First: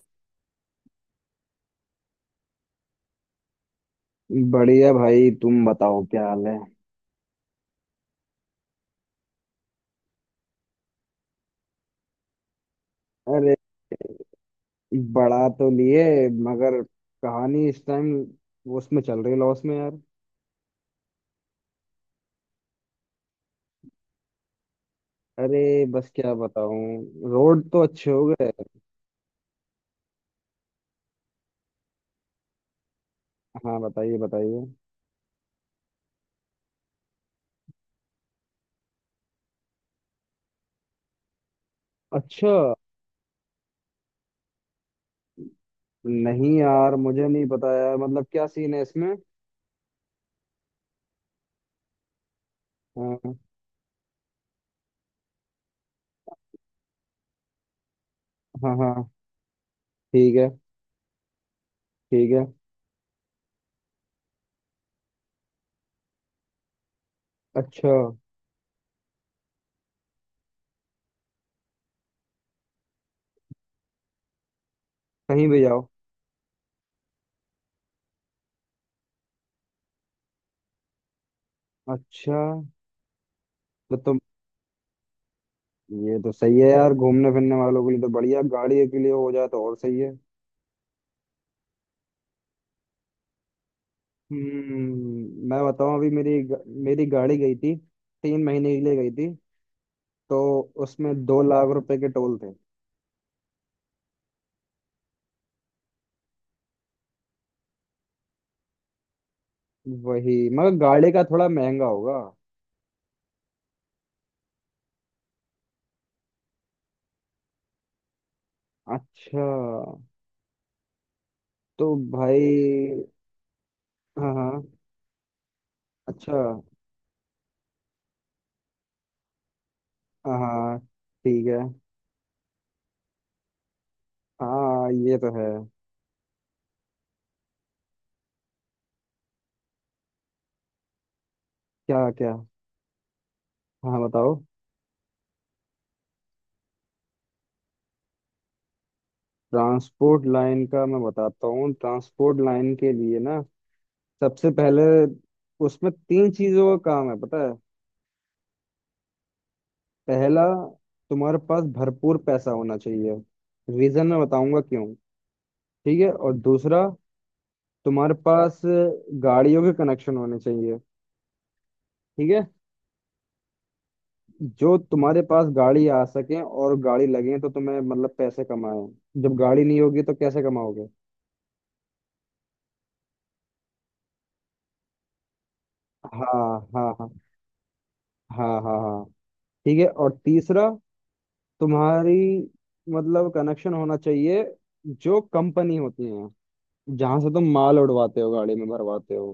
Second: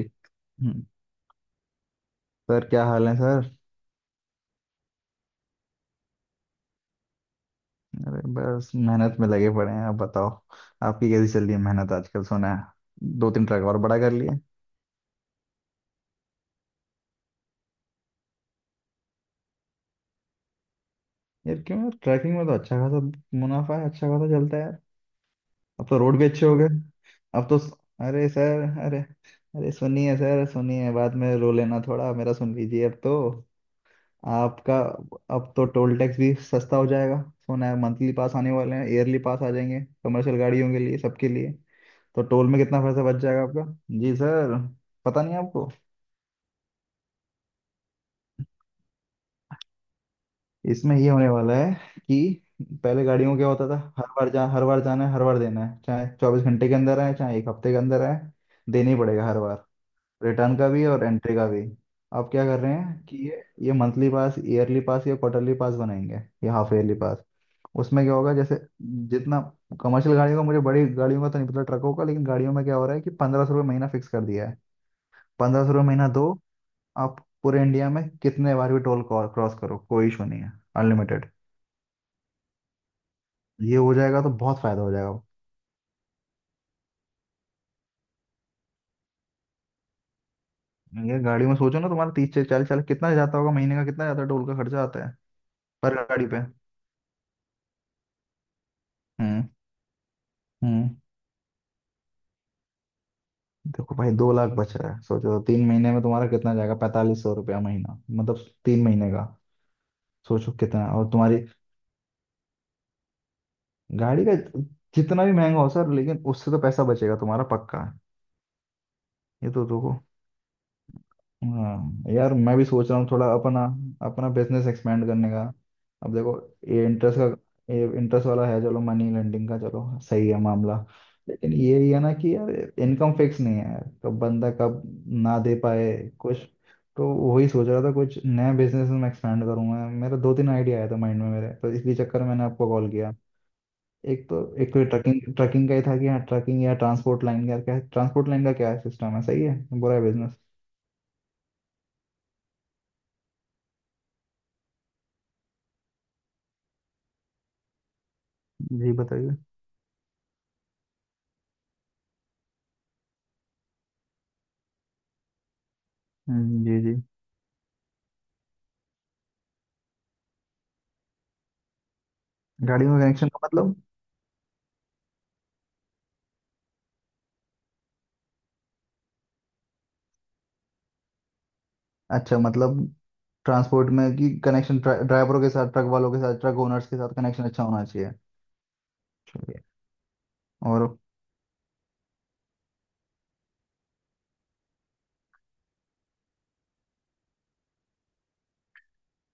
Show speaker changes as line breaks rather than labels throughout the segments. हम्म, sir क्या हाल है सर।
बढ़िया भाई, तुम बताओ क्या हाल है।
अरे बस मेहनत में लगे पड़े हैं। आप बताओ, आपकी कैसी चल रही है मेहनत आजकल। सुना है दो तीन
अरे,
ट्रक और बड़ा कर लिए।
बड़ा तो लिए मगर कहानी इस टाइम उसमें चल रही लॉस में, यार।
यार क्यों यार, ट्रैकिंग में तो अच्छा खासा मुनाफा है, अच्छा खासा चलता है यार।
अरे,
अब तो
बस
रोड भी
क्या
अच्छे हो गए।
बताऊं,
अब तो
रोड तो अच्छे हो
अरे
गए।
सर, अरे। अरे सुनिए सर, सुनिए, बाद में रो लेना, थोड़ा मेरा सुन लीजिए। अब तो
हाँ, बताइए बताइए।
आपका, अब तो टोल टैक्स भी सस्ता हो जाएगा। सुना है मंथली पास आने वाले हैं, ईयरली पास आ जाएंगे कमर्शियल गाड़ियों के लिए, सबके लिए। तो टोल
अच्छा।
में कितना पैसा बच जाएगा आपका? जी सर। पता नहीं आपको।
नहीं यार, मुझे नहीं पता यार, मतलब क्या सीन है इसमें।
इसमें ये होने वाला है कि पहले गाड़ियों
हाँ
में क्या होता था, हर बार जाना है, हर बार देना है, चाहे 24 घंटे के अंदर आए, चाहे एक हफ्ते के अंदर आए।
हाँ
देना
हाँ।
ही पड़ेगा हर बार,
ठीक है।
रिटर्न का भी और एंट्री का भी। आप
ठीक है।
क्या कर रहे हैं कि ये मंथली पास, ईयरली पास या क्वार्टरली पास बनाएंगे, या हाफ ईयरली पास।
अच्छा।
उसमें क्या होगा, जैसे जितना कमर्शियल गाड़ियों का, मुझे बड़ी गाड़ियों का तो नहीं पता, ट्रकों का, लेकिन गाड़ियों में क्या हो रहा है कि 1500 रुपये महीना फिक्स कर दिया है।
कहीं भी
पंद्रह सौ
जाओ।
रुपये महीना दो, आप पूरे इंडिया में कितने बार भी टोल क्रॉस करो, कोई इशू नहीं है, अनलिमिटेड।
अच्छा।
ये हो
तो तुम,
जाएगा तो बहुत फायदा हो जाएगा।
ये तो सही है यार, घूमने फिरने वालों के लिए तो बढ़िया, गाड़ी के लिए हो जाए तो और सही है।
ये गाड़ी में सोचो ना, तुम्हारा 30 से 40, 40 कितना जाता होगा महीने का, कितना जाता है टोल का खर्चा आता है
हम्म, मैं बताऊं,
पर
अभी
गाड़ी
मेरी
पे।
ग- मेरी गाड़ी गई थी, 3 महीने के लिए गई थी।
हम्म।
तो
हम्म।
उसमें 2 लाख रुपए के टोल थे।
देखो भाई, 2 लाख बच रहा है, सोचो 3 महीने में तुम्हारा कितना जाएगा। 4500 रुपया महीना मतलब 3 महीने का।
वही,
सोचो
मगर
कितना, और
गाड़ी का
तुम्हारी
थोड़ा महंगा होगा।
गाड़ी का जितना भी महंगा हो सर, लेकिन उससे तो पैसा बचेगा तुम्हारा, पक्का है।
अच्छा।
ये तो देखो।
तो
हाँ यार, मैं भी सोच रहा हूँ
भाई।
थोड़ा अपना, अपना
हाँ हाँ।
बिजनेस एक्सपेंड करने का। अब देखो,
अच्छा।
ये इंटरेस्ट का, ये इंटरेस्ट वाला है, चलो मनी लेंडिंग का, चलो सही
हाँ
है मामला।
हाँ, ठीक
लेकिन
है।
ये ही है ना कि यार, इनकम फिक्स नहीं है यार, कब बंदा कब
हाँ, ये तो
ना
है।
दे पाए कुछ। तो वही सोच रहा था कुछ नया बिजनेस में एक्सपेंड करूंगा। मेरा दो तीन आइडिया आया था माइंड में मेरे, तो इसी
क्या
चक्कर में
क्या।
मैंने आपको कॉल किया।
हाँ
एक
बताओ।
तो, एक तो ट्रकिंग ट्रकिंग का ही था, कि हाँ ट्रकिंग या ट्रांसपोर्ट लाइन का क्या, ट्रांसपोर्ट लाइन का क्या सिस्टम है, सही है, बुरा है
ट्रांसपोर्ट
बिजनेस।
लाइन का मैं बताता हूँ। ट्रांसपोर्ट लाइन के लिए ना, सबसे पहले उसमें 3 चीजों का काम है, पता है।
जी बताइए।
पहला, तुम्हारे पास भरपूर पैसा होना चाहिए। रीजन मैं बताऊंगा क्यों। ठीक है, और
जी
दूसरा,
जी।
तुम्हारे पास गाड़ियों के कनेक्शन होने चाहिए। ठीक है।
गाड़ी में कनेक्शन का मतलब?
जो तुम्हारे पास गाड़ी आ सके और गाड़ी लगे तो तुम्हें मतलब पैसे कमाए। जब गाड़ी नहीं होगी तो कैसे कमाओगे।
अच्छा, मतलब ट्रांसपोर्ट में कि कनेक्शन ड्राइवरों के साथ, ट्रक वालों के साथ, ट्रक
हाँ
ओनर्स
हाँ
के
हाँ।
साथ कनेक्शन अच्छा होना चाहिए।
हाँ हाँ हाँ।
चलिए।
ठीक है, और तीसरा,
और
तुम्हारी मतलब कनेक्शन होना चाहिए, जो कंपनी होती है, जहां से तुम माल उड़वाते हो, गाड़ी में भरवाते हो।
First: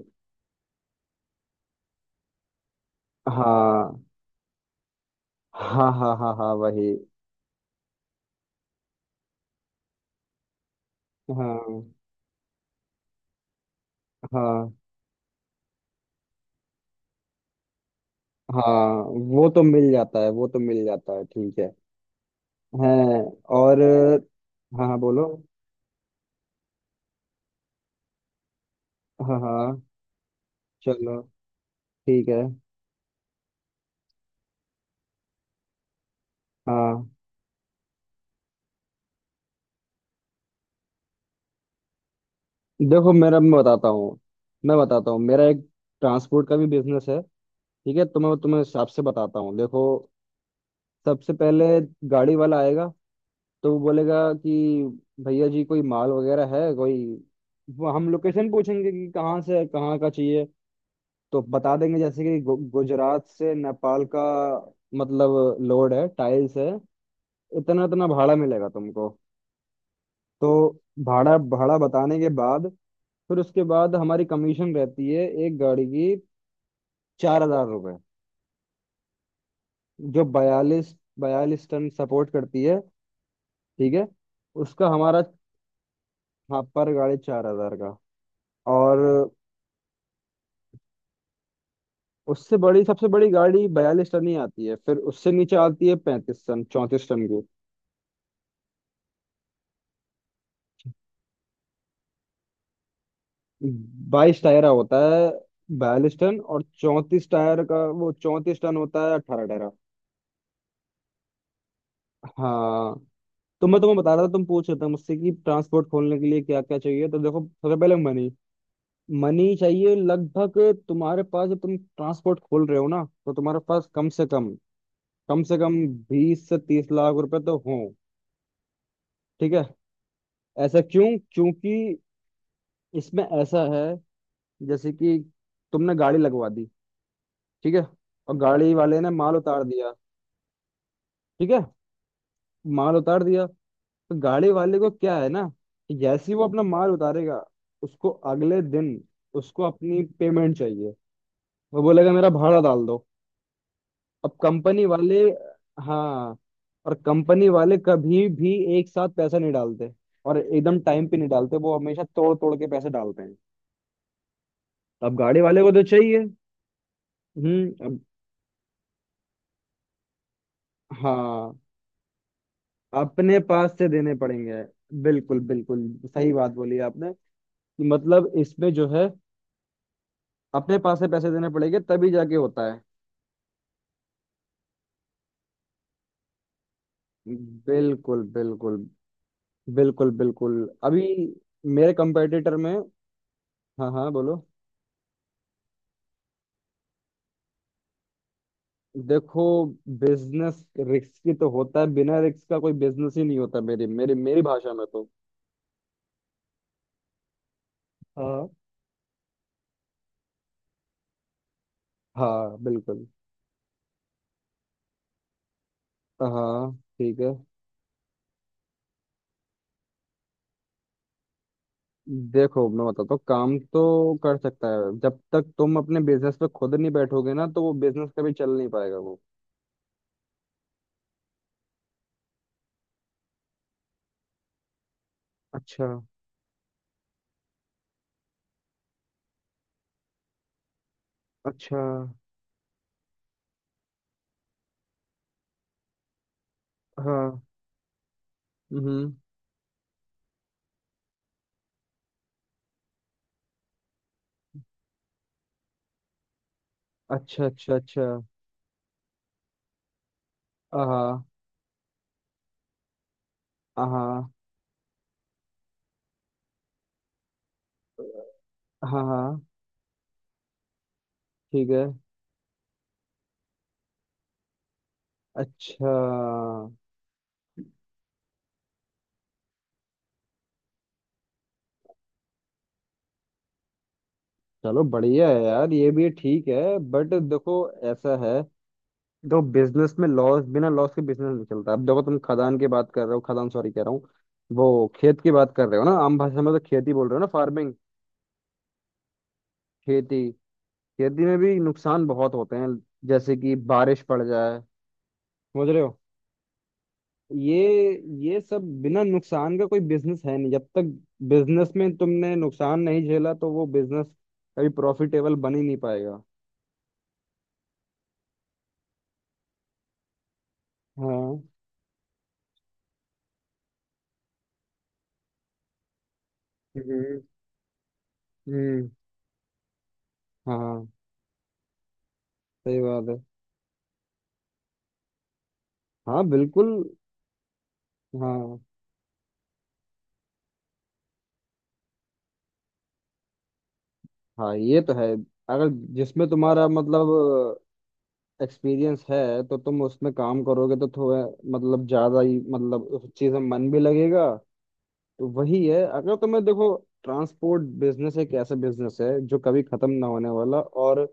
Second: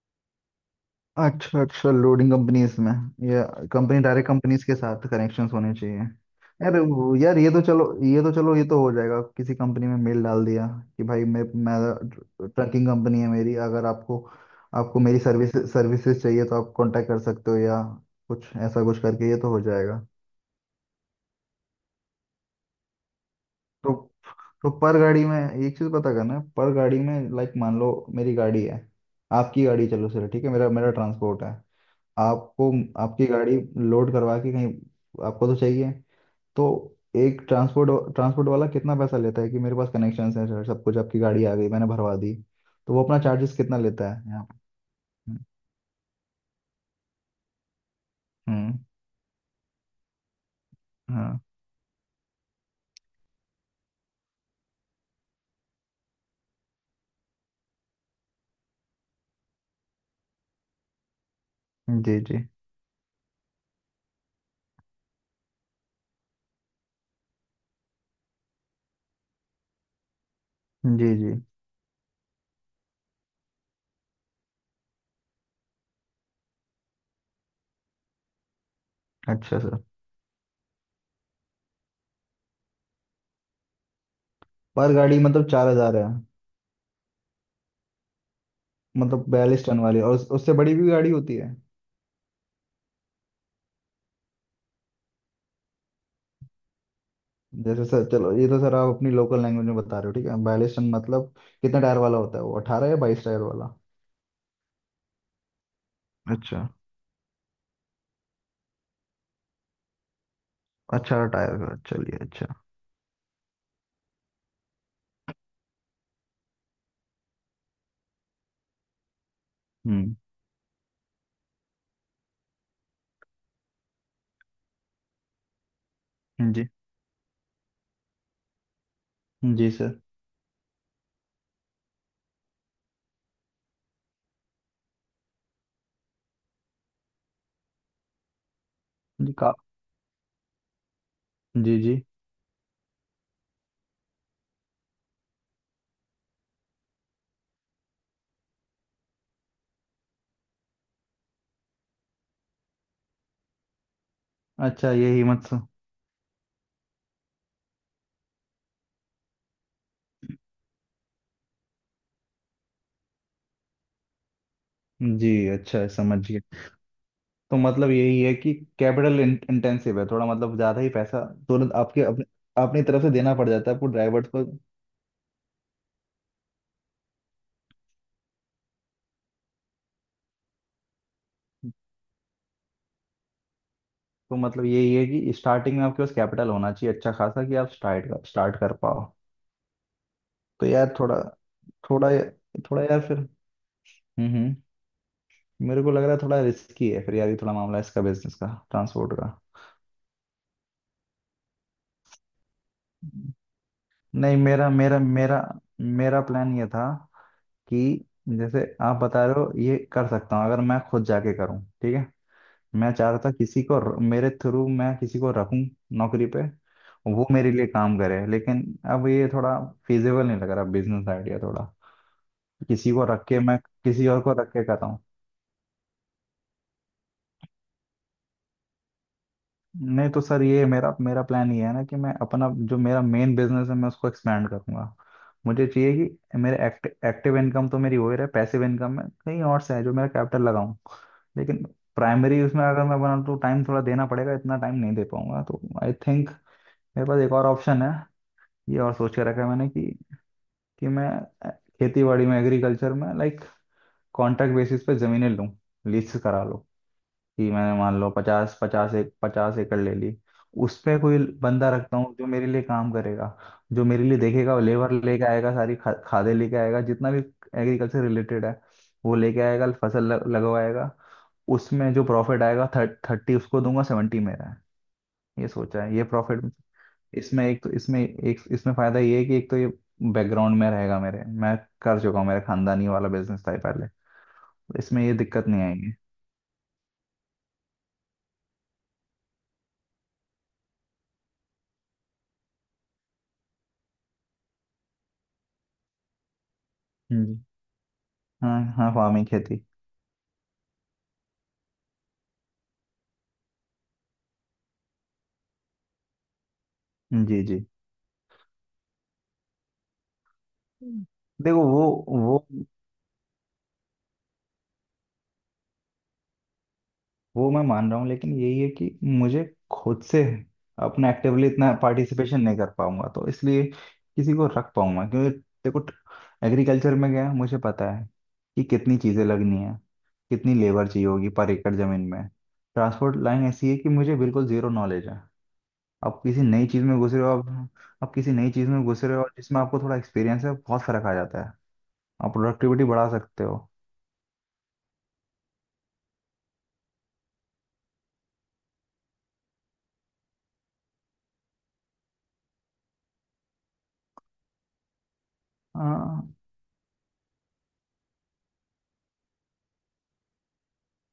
अच्छा, अच्छा लोडिंग कंपनीज में, या कंपनी,
हाँ
डायरेक्ट कंपनीज के साथ कनेक्शंस होने
हाँ
चाहिए।
हाँ हाँ हाँ, वही।
यार, ये तो चलो, ये तो चलो, ये तो हो जाएगा। किसी कंपनी में मेल डाल दिया कि भाई, मैं
हाँ
ट्रकिंग कंपनी है मेरी, अगर आपको,
हाँ
आपको मेरी सर्विस, सर्विसेज चाहिए तो आप कांटेक्ट कर सकते हो, या कुछ ऐसा
हाँ।
कुछ करके ये
वो
तो हो
तो मिल
जाएगा।
जाता है, वो तो मिल जाता है, ठीक है। हैं। और।
तो तो
हाँ
पर
हाँ,
गाड़ी
बोलो।
में एक चीज पता करना है। पर गाड़ी में लाइक मान लो मेरी गाड़ी है,
हाँ
आपकी
हाँ।
गाड़ी, चलो चलो ठीक है, मेरा मेरा
चलो।
ट्रांसपोर्ट है,
ठीक है।
आपको, आपकी गाड़ी लोड करवा के कहीं आपको तो चाहिए, तो
हाँ।
एक ट्रांसपोर्ट ट्रांसपोर्ट वाला कितना पैसा लेता है, कि मेरे पास कनेक्शन है सर, सब कुछ, आपकी गाड़ी आ गई, मैंने भरवा दी, तो वो
देखो,
अपना
मेरा, मैं
चार्जेस कितना
बताता
लेता
हूँ
है यहाँ पे?
मैं बताता हूँ मेरा
हम्म।
एक ट्रांसपोर्ट का भी बिजनेस है। ठीक है, तो मैं तुम्हें
हम्म,
हिसाब से बताता हूँ, देखो। सबसे
हाँ।
पहले गाड़ी वाला आएगा, तो वो बोलेगा कि भैया जी कोई माल वगैरह है कोई। वो हम लोकेशन पूछेंगे कि कहाँ से है, कहाँ का चाहिए। तो बता देंगे
जी
जैसे कि
जी।
गुजरात से नेपाल का। मतलब लोड है, टाइल्स है, इतना इतना भाड़ा मिलेगा तुमको। तो
जी जी।
भाड़ा भाड़ा बताने के बाद, फिर उसके बाद हमारी कमीशन रहती है एक गाड़ी की, 4,000 रुपये।
अच्छा सर।
जो बयालीस बयालीस टन सपोर्ट करती है। ठीक है, उसका
पर गाड़ी
हमारा।
मतलब 4000 है।
हाँ, पर गाड़ी 4,000 का। और
मतलब 42 टन वाली, और उससे बड़ी भी गाड़ी होती है।
उससे बड़ी, सबसे बड़ी गाड़ी 42 टन ही आती है, फिर उससे नीचे आती है 35 टन, 34 टन की।
जैसे सर, चलो ये तो सर आप अपनी लोकल लैंग्वेज में बता रहे हो, ठीक है, बाइलिस टन मतलब कितने टायर वाला होता है वो, 18 या 22 टायर वाला?
22 टायरा होता है 42 टन, और
अच्छा।
34 टायर का वो 34 टन होता है, 18 टायरा।
18 टायर का, चलिए। अच्छा।
हाँ, तो मैं तुम्हें बता रहा था, तुम पूछ रहे थे मुझसे कि ट्रांसपोर्ट खोलने के लिए क्या क्या चाहिए, तो देखो सबसे पहले मनी। मनी चाहिए
हम्म,
लगभग तुम्हारे पास। जब तुम ट्रांसपोर्ट खोल रहे हो ना, तो तुम्हारे पास कम से कम, कम से कम बीस से
जी
तीस लाख रुपए तो हो। ठीक है।
जी सर।
ऐसा क्यों? क्योंकि इसमें ऐसा है, जैसे कि तुमने गाड़ी लगवा दी। ठीक है, और गाड़ी वाले ने
जी
माल
का।
उतार दिया। ठीक है,
जी जी।
माल उतार दिया, तो गाड़ी वाले को क्या है ना, कि जैसे ही वो अपना माल उतारेगा, उसको अगले दिन, उसको अपनी पेमेंट चाहिए। वो बोलेगा मेरा भाड़ा डाल दो। अब कंपनी
अच्छा, ये
वाले।
हिम्मत स-।
हाँ, और कंपनी वाले कभी भी एक साथ पैसा नहीं डालते, और एकदम टाइम पे नहीं डालते, वो हमेशा तोड़ तोड़ के पैसे डालते हैं। अब
जी।
गाड़ी वाले को तो
अच्छा समझ
चाहिए।
गए। तो मतलब
अब।
यही है कि कैपिटल इंटेंसिव है थोड़ा, मतलब ज़्यादा ही पैसा
हाँ,
तुरंत आपके अपने, अपनी तरफ से देना
अपने
पड़ जाता
पास
है
से
आपको,
देने
ड्राइवर्स को।
पड़ेंगे। बिल्कुल, बिल्कुल सही बात बोली आपने, कि मतलब इसमें जो है, अपने पास से पैसे देने पड़ेंगे, तभी जाके होता है।
तो मतलब यही है कि स्टार्टिंग में आपके पास कैपिटल होना चाहिए अच्छा खासा, कि आप स्टार्ट
बिल्कुल
कर स्टार्ट कर
बिल्कुल।
पाओ।
बिल्कुल बिल्कुल।
तो यार
अभी
थोड़ा,
मेरे
थोड़ा,
कंपेटिटर में।
थोड़ा यार फिर।
हाँ हाँ, बोलो।
हम्म। मेरे को लग रहा है थोड़ा रिस्की है फिर यार ये, थोड़ा मामला इसका बिजनेस का, ट्रांसपोर्ट का।
देखो, बिजनेस रिस्की तो होता है, बिना रिस्क का कोई बिजनेस ही नहीं होता मेरी मेरी
नहीं,
मेरी
मेरा
भाषा में
मेरा
तो।
मेरा मेरा प्लान ये था कि
हाँ
जैसे आप बता रहे हो, ये कर सकता हूँ अगर मैं खुद जाके करूँ, ठीक है।
हाँ,
मैं
बिल्कुल।
चाह रहा था मेरे थ्रू मैं किसी को रखूँ नौकरी पे,
हाँ, ठीक
वो
है।
मेरे लिए काम करे, लेकिन अब ये थोड़ा फिजिबल नहीं लग रहा बिजनेस आइडिया थोड़ा।
देखो, मैं
किसी को
बताता हूँ,
रख के
काम
मैं, किसी
तो
और को
कर
रख के
सकता
कर रहा
है,
हूँ।
जब तक तुम अपने बिजनेस पे खुद नहीं बैठोगे ना, तो वो बिजनेस कभी चल नहीं पाएगा वो।
नहीं तो सर, ये मेरा मेरा प्लान ये है ना कि मैं अपना, जो मेरा मेन बिजनेस है मैं उसको एक्सपेंड करूंगा। मुझे
अच्छा।
चाहिए कि मेरे एक्टिव इनकम तो मेरी हो ही रहा है, पैसिव इनकम में कहीं और से है, जो मेरा कैपिटल लगाऊं। लेकिन
अच्छा।
प्राइमरी उसमें अगर मैं बनाऊं तो टाइम थोड़ा देना पड़ेगा, इतना टाइम नहीं दे पाऊंगा, तो आई थिंक मेरे पास एक
हाँ।
और ऑप्शन है। ये और
हम्म।
सोच के रखा है मैंने कि मैं खेती बाड़ी में, एग्रीकल्चर में लाइक कॉन्ट्रैक्ट बेसिस पे ज़मीनें लूँ, लीज करा लूं।
अच्छा।
कि
अच्छा।
मैंने मान
अच्छा।
लो पचास, पचास एक 50 एकड़ ले ली। उसमें कोई
हाँ
बंदा रखता हूँ जो मेरे लिए काम करेगा, जो मेरे लिए
हाँ
देखेगा, लेबर लेके आएगा, सारी खादे लेके आएगा जितना भी एग्रीकल्चर रिलेटेड है।
हाँ
वो लेके
हाँ।
आएगा, फसल लगवाएगा।
ठीक है।
उसमें जो प्रॉफिट आएगा 30 उसको दूंगा, 70 मेरा है। ये सोचा
अच्छा।
है ये प्रॉफिट। इसमें एक तो, इसमें एक, इसमें फायदा ये है कि एक तो ये बैकग्राउंड में रहेगा मेरे, मैं कर चुका हूँ, मेरे खानदानी वाला बिजनेस था ये पहले।
चलो,
इसमें ये
बढ़िया है
दिक्कत नहीं
यार, ये
आएगी।
भी ठीक है, बट देखो। ऐसा है, देखो, बिजनेस में लॉस, बिना लॉस के बिजनेस नहीं चलता। अब देखो, तुम खदान की बात कर रहे हो, खदान सॉरी कह रहा हूँ। वो खेत की बात कर रहे हो ना, आम भाषा में तो खेती बोल रहे हो ना,
हम्म।
फार्मिंग।
हाँ हाँ, फार्मिंग, खेती।
खेती। खेती में भी नुकसान बहुत होते हैं। जैसे कि बारिश पड़ जाए। समझ रहे हो।
जी जी।
ये ये सब बिना नुकसान का कोई बिजनेस है नहीं, जब तक
हम्म। देखो
बिजनेस
वो
में तुमने
वो
नुकसान नहीं झेला, तो वो बिजनेस कभी प्रॉफिटेबल बन ही नहीं पाएगा।
वो मैं मान रहा हूँ, लेकिन यही है कि मुझे खुद से अपना
हाँ।
एक्टिवली इतना पार्टिसिपेशन नहीं कर पाऊंगा, तो इसलिए किसी को रख पाऊंगा, क्योंकि देखो एग्रीकल्चर में
हम्म
क्या है मुझे पता है कि
हम्म।
कितनी चीज़ें लगनी है, कितनी लेबर
हाँ,
चाहिए होगी पर एकड़ ज़मीन में।
सही बात
ट्रांसपोर्ट
है।
लाइन ऐसी है कि मुझे बिल्कुल ज़ीरो नॉलेज है। आप
हाँ,
किसी नई
बिल्कुल।
चीज़ में घुस रहे हो आप किसी नई
हाँ
चीज़ में घुस रहे हो, और जिसमें आपको थोड़ा एक्सपीरियंस है बहुत फ़र्क आ जाता है। आप प्रोडक्टिविटी बढ़ा सकते हो।
हाँ, ये तो है। अगर जिसमें तुम्हारा, मतलब, एक्सपीरियंस है, तो तुम उसमें काम करोगे तो थोड़ा, मतलब, ज्यादा ही, मतलब, उस चीज में मन भी लगेगा। तो वही है, अगर
हाँ,
तुम्हें, देखो, ट्रांसपोर्ट बिजनेस एक ऐसा बिजनेस है जो कभी खत्म ना होने वाला, और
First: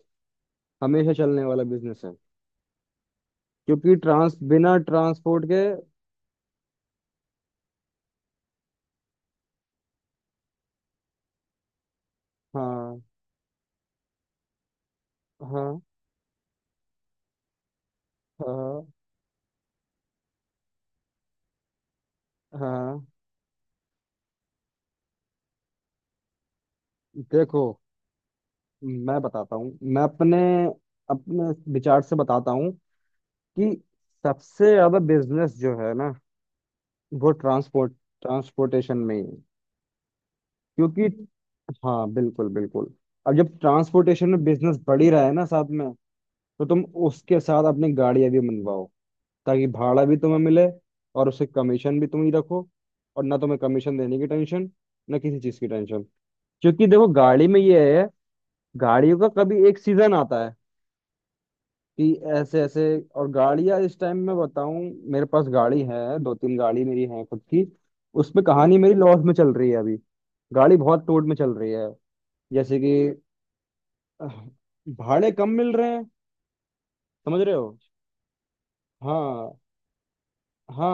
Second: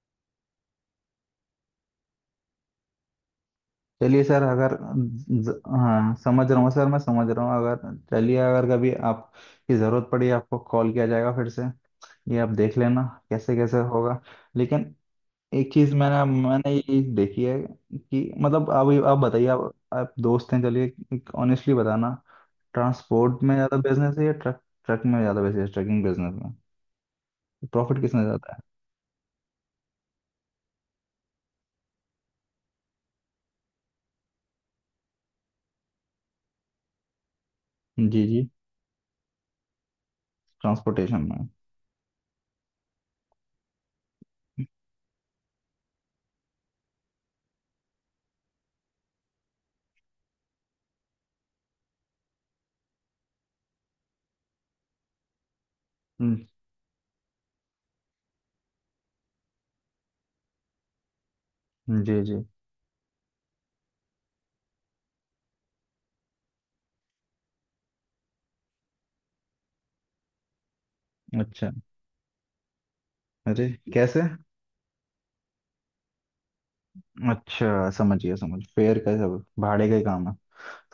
हमेशा चलने वाला बिजनेस है, क्योंकि
चलिए
ट्रांस,
सर,
बिना
अगर
ट्रांसपोर्ट के।
हाँ समझ रहा हूँ सर, मैं समझ रहा हूँ, अगर चलिए, अगर कभी आप की ज़रूरत पड़ी आपको कॉल किया जाएगा फिर से, ये आप देख
हाँ
लेना कैसे कैसे होगा। लेकिन एक
हाँ।
चीज़ मैंने मैंने ये देखी है कि, मतलब
हाँ
आप बताइए, आप दोस्त हैं, चलिए ऑनेस्टली बताना।
हाँ।
ट्रांसपोर्ट में ज़्यादा बिजनेस है या ट्रक ट्रक में ज़्यादा बिजनेस, ट्रकिंग बिजनेस में
देखो,
प्रॉफिट किसमें ज़्यादा
मैं बताता हूँ, मैं अपने, अपने विचार से बताता हूँ कि सबसे ज्यादा बिजनेस जो है ना, वो ट्रांसपोर्ट,
है? जी जी।
ट्रांसपोर्टेशन में ही है, क्योंकि।
ट्रांसपोर्टेशन में।
हाँ बिल्कुल बिल्कुल। अब जब ट्रांसपोर्टेशन में बिजनेस बढ़ ही रहा है ना, साथ में तो तुम उसके साथ अपनी गाड़ियां भी मनवाओ, ताकि भाड़ा भी तुम्हें मिले, और उससे कमीशन भी तुम ही रखो, और ना तुम्हें कमीशन देने की टेंशन, ना किसी चीज की टेंशन।
हम्म,
क्योंकि देखो, गाड़ी में ये है, गाड़ियों का कभी एक सीजन आता है, कि
जी जी।
ऐसे ऐसे, और गाड़ियां इस टाइम, मैं बताऊं, मेरे पास गाड़ी है, 2-3 गाड़ी मेरी है खुद की। उसमें कहानी मेरी लॉस में चल रही है अभी। गाड़ी बहुत टोट में चल
अच्छा।
रही है। जैसे कि
अरे कैसे?
अह, भाड़े कम मिल रहे हैं। समझ रहे हो।
अच्छा समझ गया, समझ, फेयर का, सब
हाँ
भाड़े का ही काम है।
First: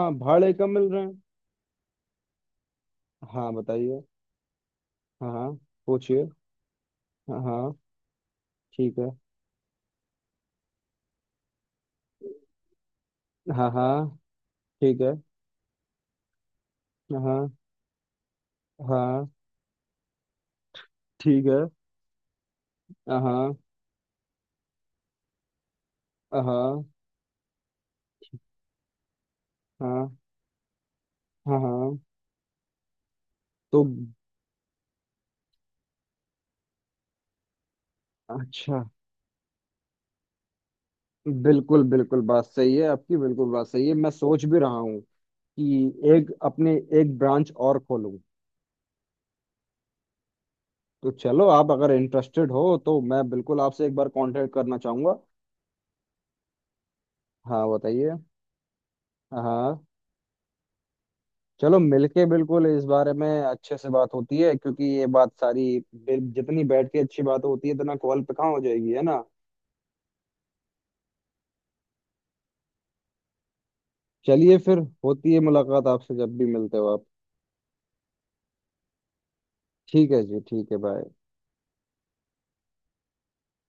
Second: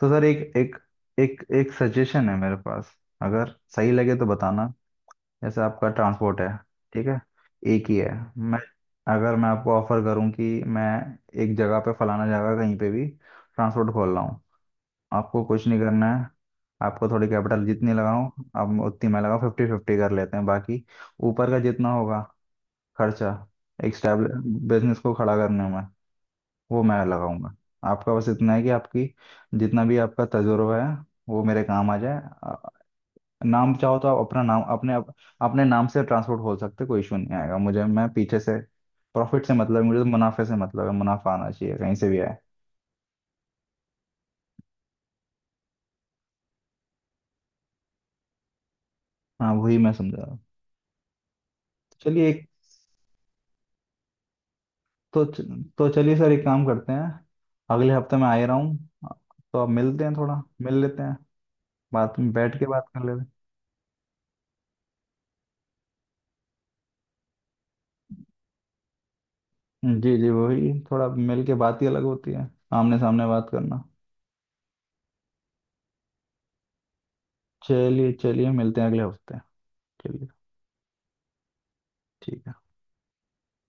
तो सर
भाड़े
एक
कम
एक,
मिल रहे हैं।
एक एक सजेशन है मेरे पास,
हाँ
अगर सही
बताइए।
लगे तो बताना।
हाँ हाँ।
जैसे आपका
पूछिए।
ट्रांसपोर्ट है, ठीक है,
हाँ हाँ।
एक ही है। मैं,
ठीक है।
अगर मैं आपको ऑफर करूं कि मैं एक जगह पे फलाना जगह कहीं पे भी
हाँ
ट्रांसपोर्ट
हाँ।
खोल रहा हूँ।
ठीक है।
आपको कुछ नहीं करना है, आपको
हाँ
थोड़ी
हाँ
कैपिटल जितनी लगाऊं, अब उतनी मैं
हाँ,
लगाऊं, फिफ्टी फिफ्टी कर लेते हैं बाकी
ठीक
ऊपर का
है।
जितना होगा
हाँ
खर्चा,
हाँ
एक स्टेबल बिजनेस को खड़ा करने में वो
हाँ।
मैं लगाऊंगा। आपका बस इतना है कि आपकी, जितना भी
हाँ
आपका तजुर्बा है वो
हाँ।
मेरे
हाँ।
काम
हाँ,
आ जाए। आ, नाम
तो
चाहो तो आप अपना नाम अपने अपने नाम से ट्रांसपोर्ट खोल सकते हो, कोई इशू नहीं आएगा, मुझे मैं पीछे से
अच्छा,
प्रॉफिट से मतलब है, मुझे तो मुनाफे से मतलब है, मुनाफा आना चाहिए
बिल्कुल
कहीं से भी
बिल्कुल,
आए।
बात सही है आपकी, बिल्कुल बात सही है, मैं सोच भी रहा हूँ कि एक अपने, एक ब्रांच और खोलूँ।
हाँ वही मैं समझा रहा हूँ।
तो चलो, आप अगर
चलिए एक,
इंटरेस्टेड हो तो मैं बिल्कुल आपसे एक बार कांटेक्ट करना चाहूंगा।
तो तो चलिए सर एक काम करते हैं।
हाँ
अगले हफ्ते
बताइए।
मैं आ ही रहा हूँ,
हाँ
तो आप
हाँ,
मिलते हैं, थोड़ा मिल लेते हैं।
चलो,
बात
मिलके
में बैठ
बिल्कुल
के
इस
बात कर
बारे
लेते
में अच्छे से बात होती है, क्योंकि ये बात सारी जितनी बैठ के अच्छी बात होती है, इतना कॉल पे कहाँ हो जाएगी, है ना।
हैं, जी जी, वही थोड़ा मिल के बात ही अलग होती है, आमने सामने बात करना।
चलिए फिर, होती है मुलाकात आपसे जब भी मिलते हो आप।
चलिए चलिए मिलते हैं अगले हफ्ते
ठीक
के
है
लिए।
जी। ठीक है, बाय।
ठीक है।